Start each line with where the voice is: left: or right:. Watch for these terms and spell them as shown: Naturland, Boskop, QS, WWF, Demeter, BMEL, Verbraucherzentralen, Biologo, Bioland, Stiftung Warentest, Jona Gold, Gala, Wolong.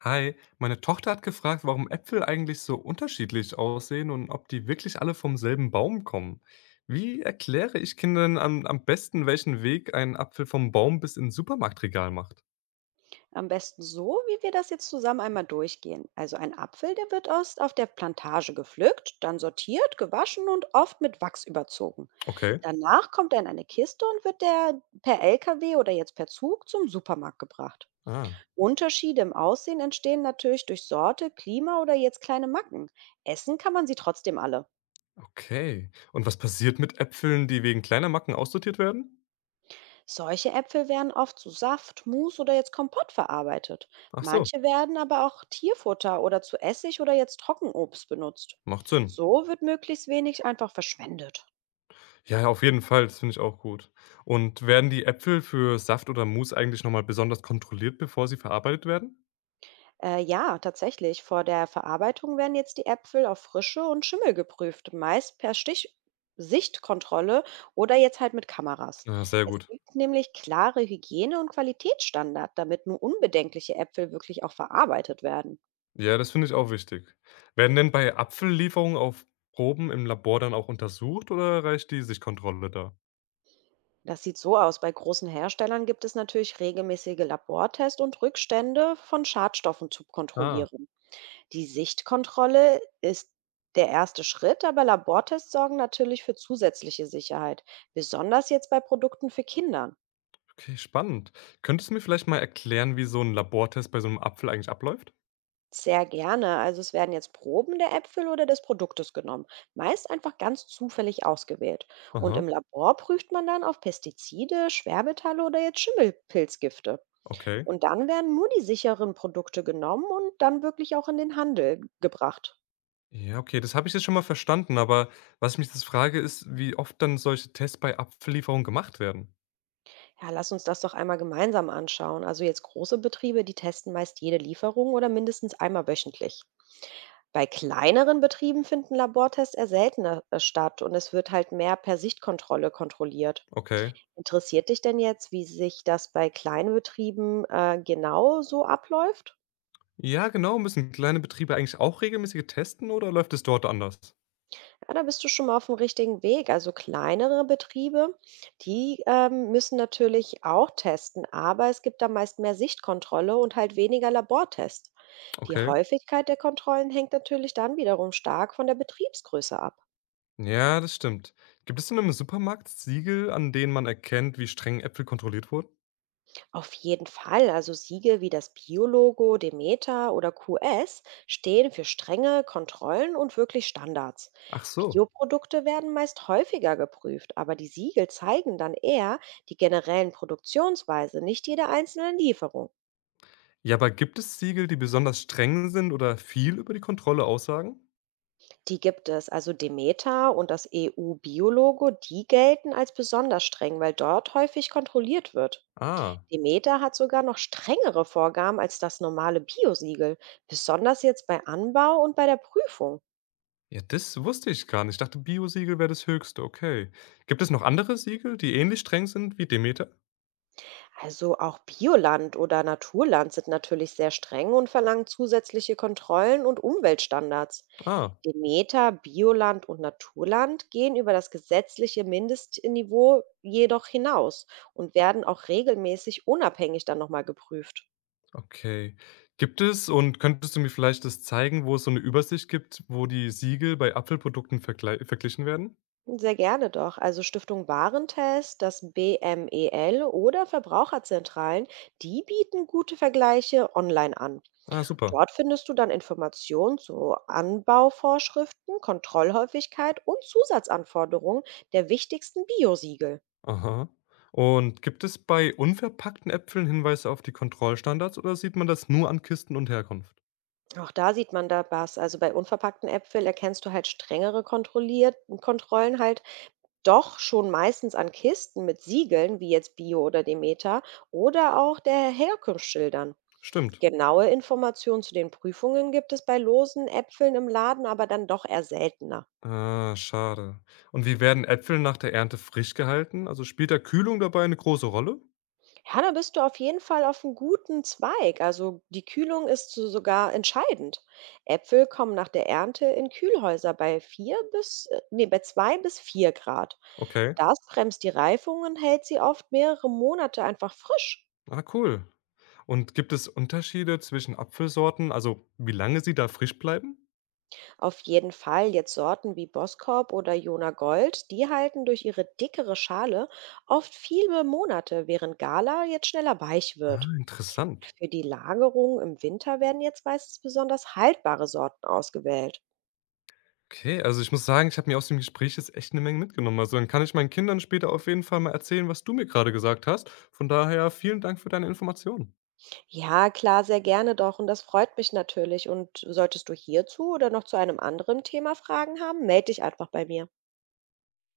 left: Hi, meine Tochter hat gefragt, warum Äpfel eigentlich so unterschiedlich aussehen und ob die wirklich alle vom selben Baum kommen. Wie erkläre ich Kindern am besten, welchen Weg ein Apfel vom Baum bis ins Supermarktregal macht?
right: Am besten so, wie wir das jetzt zusammen einmal durchgehen. Also ein Apfel, der wird erst auf der Plantage gepflückt, dann sortiert, gewaschen und oft mit Wachs überzogen.
left: Okay.
right: Danach kommt er in eine Kiste und wird der per LKW oder jetzt per Zug zum Supermarkt gebracht.
left: Ah,
right: Unterschiede im Aussehen entstehen natürlich durch Sorte, Klima oder jetzt kleine Macken. Essen kann man sie trotzdem alle.
left: okay. Und was passiert mit Äpfeln, die wegen kleiner Macken aussortiert werden?
right: Solche Äpfel werden oft zu Saft, Mus oder jetzt Kompott verarbeitet.
left: Ach so,
right: Manche werden aber auch Tierfutter oder zu Essig oder jetzt Trockenobst benutzt.
left: macht Sinn.
right: So wird möglichst wenig einfach verschwendet.
left: Ja, ja, auf jeden Fall, das finde ich auch gut. Und werden die Äpfel für Saft oder Mousse eigentlich nochmal besonders kontrolliert, bevor sie verarbeitet werden?
right: Ja, tatsächlich. Vor der Verarbeitung werden jetzt die Äpfel auf Frische und Schimmel geprüft, meist per Stich Sichtkontrolle oder jetzt halt mit Kameras.
left: Ja, sehr
right: Es
left: gut.
right: gibt nämlich klare Hygiene- und Qualitätsstandards, damit nur unbedenkliche Äpfel wirklich auch verarbeitet werden.
left: Ja, das finde ich auch wichtig. Werden denn bei Apfellieferungen auf Proben im Labor dann auch untersucht oder reicht die Sichtkontrolle da?
right: Das sieht so aus. Bei großen Herstellern gibt es natürlich regelmäßige Labortests und Rückstände von Schadstoffen zu
left: Ah,
right: kontrollieren. Die Sichtkontrolle ist der erste Schritt, aber Labortests sorgen natürlich für zusätzliche Sicherheit, besonders jetzt bei Produkten für Kinder.
left: okay, spannend. Könntest du mir vielleicht mal erklären, wie so ein Labortest bei so einem Apfel eigentlich abläuft?
right: Sehr gerne. Also es werden jetzt Proben der Äpfel oder des Produktes genommen, meist einfach ganz zufällig ausgewählt. Und
left: Aha,
right: im Labor prüft man dann auf Pestizide, Schwermetalle oder jetzt Schimmelpilzgifte.
left: okay.
right: Und dann werden nur die sicheren Produkte genommen und dann wirklich auch in den Handel gebracht.
left: Ja, okay, das habe ich jetzt schon mal verstanden, aber was ich mich jetzt frage, ist, wie oft dann solche Tests bei Apfellieferungen gemacht werden?
right: Ja, lass uns das doch einmal gemeinsam anschauen. Also jetzt große Betriebe, die testen meist jede Lieferung oder mindestens einmal wöchentlich. Bei kleineren Betrieben finden Labortests eher seltener statt, und es wird halt mehr per Sichtkontrolle kontrolliert.
left: Okay.
right: Interessiert dich denn jetzt, wie sich das bei kleinen Betrieben genau so abläuft?
left: Ja, genau. Müssen kleine Betriebe eigentlich auch regelmäßige testen oder läuft es dort anders?
right: Ja, da bist du schon mal auf dem richtigen Weg. Also kleinere Betriebe, die müssen natürlich auch testen, aber es gibt da meist mehr Sichtkontrolle und halt weniger Labortests. Die
left: Okay.
right: Häufigkeit der Kontrollen hängt natürlich dann wiederum stark von der Betriebsgröße ab.
left: Ja, das stimmt. Gibt es denn im Supermarkt Siegel, an denen man erkennt, wie streng Äpfel kontrolliert wurden?
right: Auf jeden Fall. Also Siegel wie das Biologo, Demeter oder QS stehen für strenge Kontrollen und wirklich Standards.
left: Ach so.
right: Bioprodukte werden meist häufiger geprüft, aber die Siegel zeigen dann eher die generellen Produktionsweise, nicht jede einzelne Lieferung.
left: Ja, aber gibt es Siegel, die besonders streng sind oder viel über die Kontrolle aussagen?
right: Die gibt es, also Demeter und das EU-Biologo, die gelten als besonders streng, weil dort häufig kontrolliert wird.
left: Ah,
right: Demeter hat sogar noch strengere Vorgaben als das normale Biosiegel, besonders jetzt bei Anbau und bei der Prüfung.
left: ja, das wusste ich gar nicht. Ich dachte, Bio-Siegel wäre das höchste. Okay. Gibt es noch andere Siegel, die ähnlich streng sind wie Demeter?
right: Also auch Bioland oder Naturland sind natürlich sehr streng und verlangen zusätzliche Kontrollen und Umweltstandards.
left: Ah,
right: Demeter, Bioland und Naturland gehen über das gesetzliche Mindestniveau jedoch hinaus und werden auch regelmäßig unabhängig dann nochmal geprüft.
left: okay. Gibt es und könntest du mir vielleicht das zeigen, wo es so eine Übersicht gibt, wo die Siegel bei Apfelprodukten vergle verglichen werden?
right: Sehr gerne doch. Also Stiftung Warentest, das BMEL oder Verbraucherzentralen, die bieten gute Vergleiche online an.
left: Ah, super.
right: Dort findest du dann Informationen zu Anbauvorschriften, Kontrollhäufigkeit und Zusatzanforderungen der wichtigsten Biosiegel.
left: Aha. Und gibt es bei unverpackten Äpfeln Hinweise auf die Kontrollstandards oder sieht man das nur an Kisten und Herkunft?
right: Auch da sieht man da was. Also bei unverpackten Äpfeln erkennst du halt strengere kontrolliert Kontrollen halt doch schon meistens an Kisten mit Siegeln, wie jetzt Bio oder Demeter, oder auch der Herkunftsschildern.
left: Stimmt.
right: Genaue Informationen zu den Prüfungen gibt es bei losen Äpfeln im Laden aber dann doch eher seltener.
left: Ah, schade. Und wie werden Äpfel nach der Ernte frisch gehalten? Also spielt der Kühlung dabei eine große Rolle?
right: Ja, da bist du auf jeden Fall auf einem guten Zweig. Also die Kühlung ist sogar entscheidend. Äpfel kommen nach der Ernte in Kühlhäuser bei bei 2 bis 4 Grad.
left: Okay.
right: Das bremst die Reifung und hält sie oft mehrere Monate einfach frisch.
left: Ah, cool. Und gibt es Unterschiede zwischen Apfelsorten, also wie lange sie da frisch bleiben?
right: Auf jeden Fall jetzt Sorten wie Boskop oder Jona Gold, die halten durch ihre dickere Schale oft viele Monate, während Gala jetzt schneller weich
left: Ah,
right: wird.
left: interessant.
right: Für die Lagerung im Winter werden jetzt meistens besonders haltbare Sorten ausgewählt.
left: Okay, also ich muss sagen, ich habe mir aus dem Gespräch jetzt echt eine Menge mitgenommen. Also, dann kann ich meinen Kindern später auf jeden Fall mal erzählen, was du mir gerade gesagt hast. Von daher vielen Dank für deine Informationen.
right: Ja, klar, sehr gerne doch, und das freut mich natürlich. Und solltest du hierzu oder noch zu einem anderen Thema Fragen haben, melde dich einfach bei mir.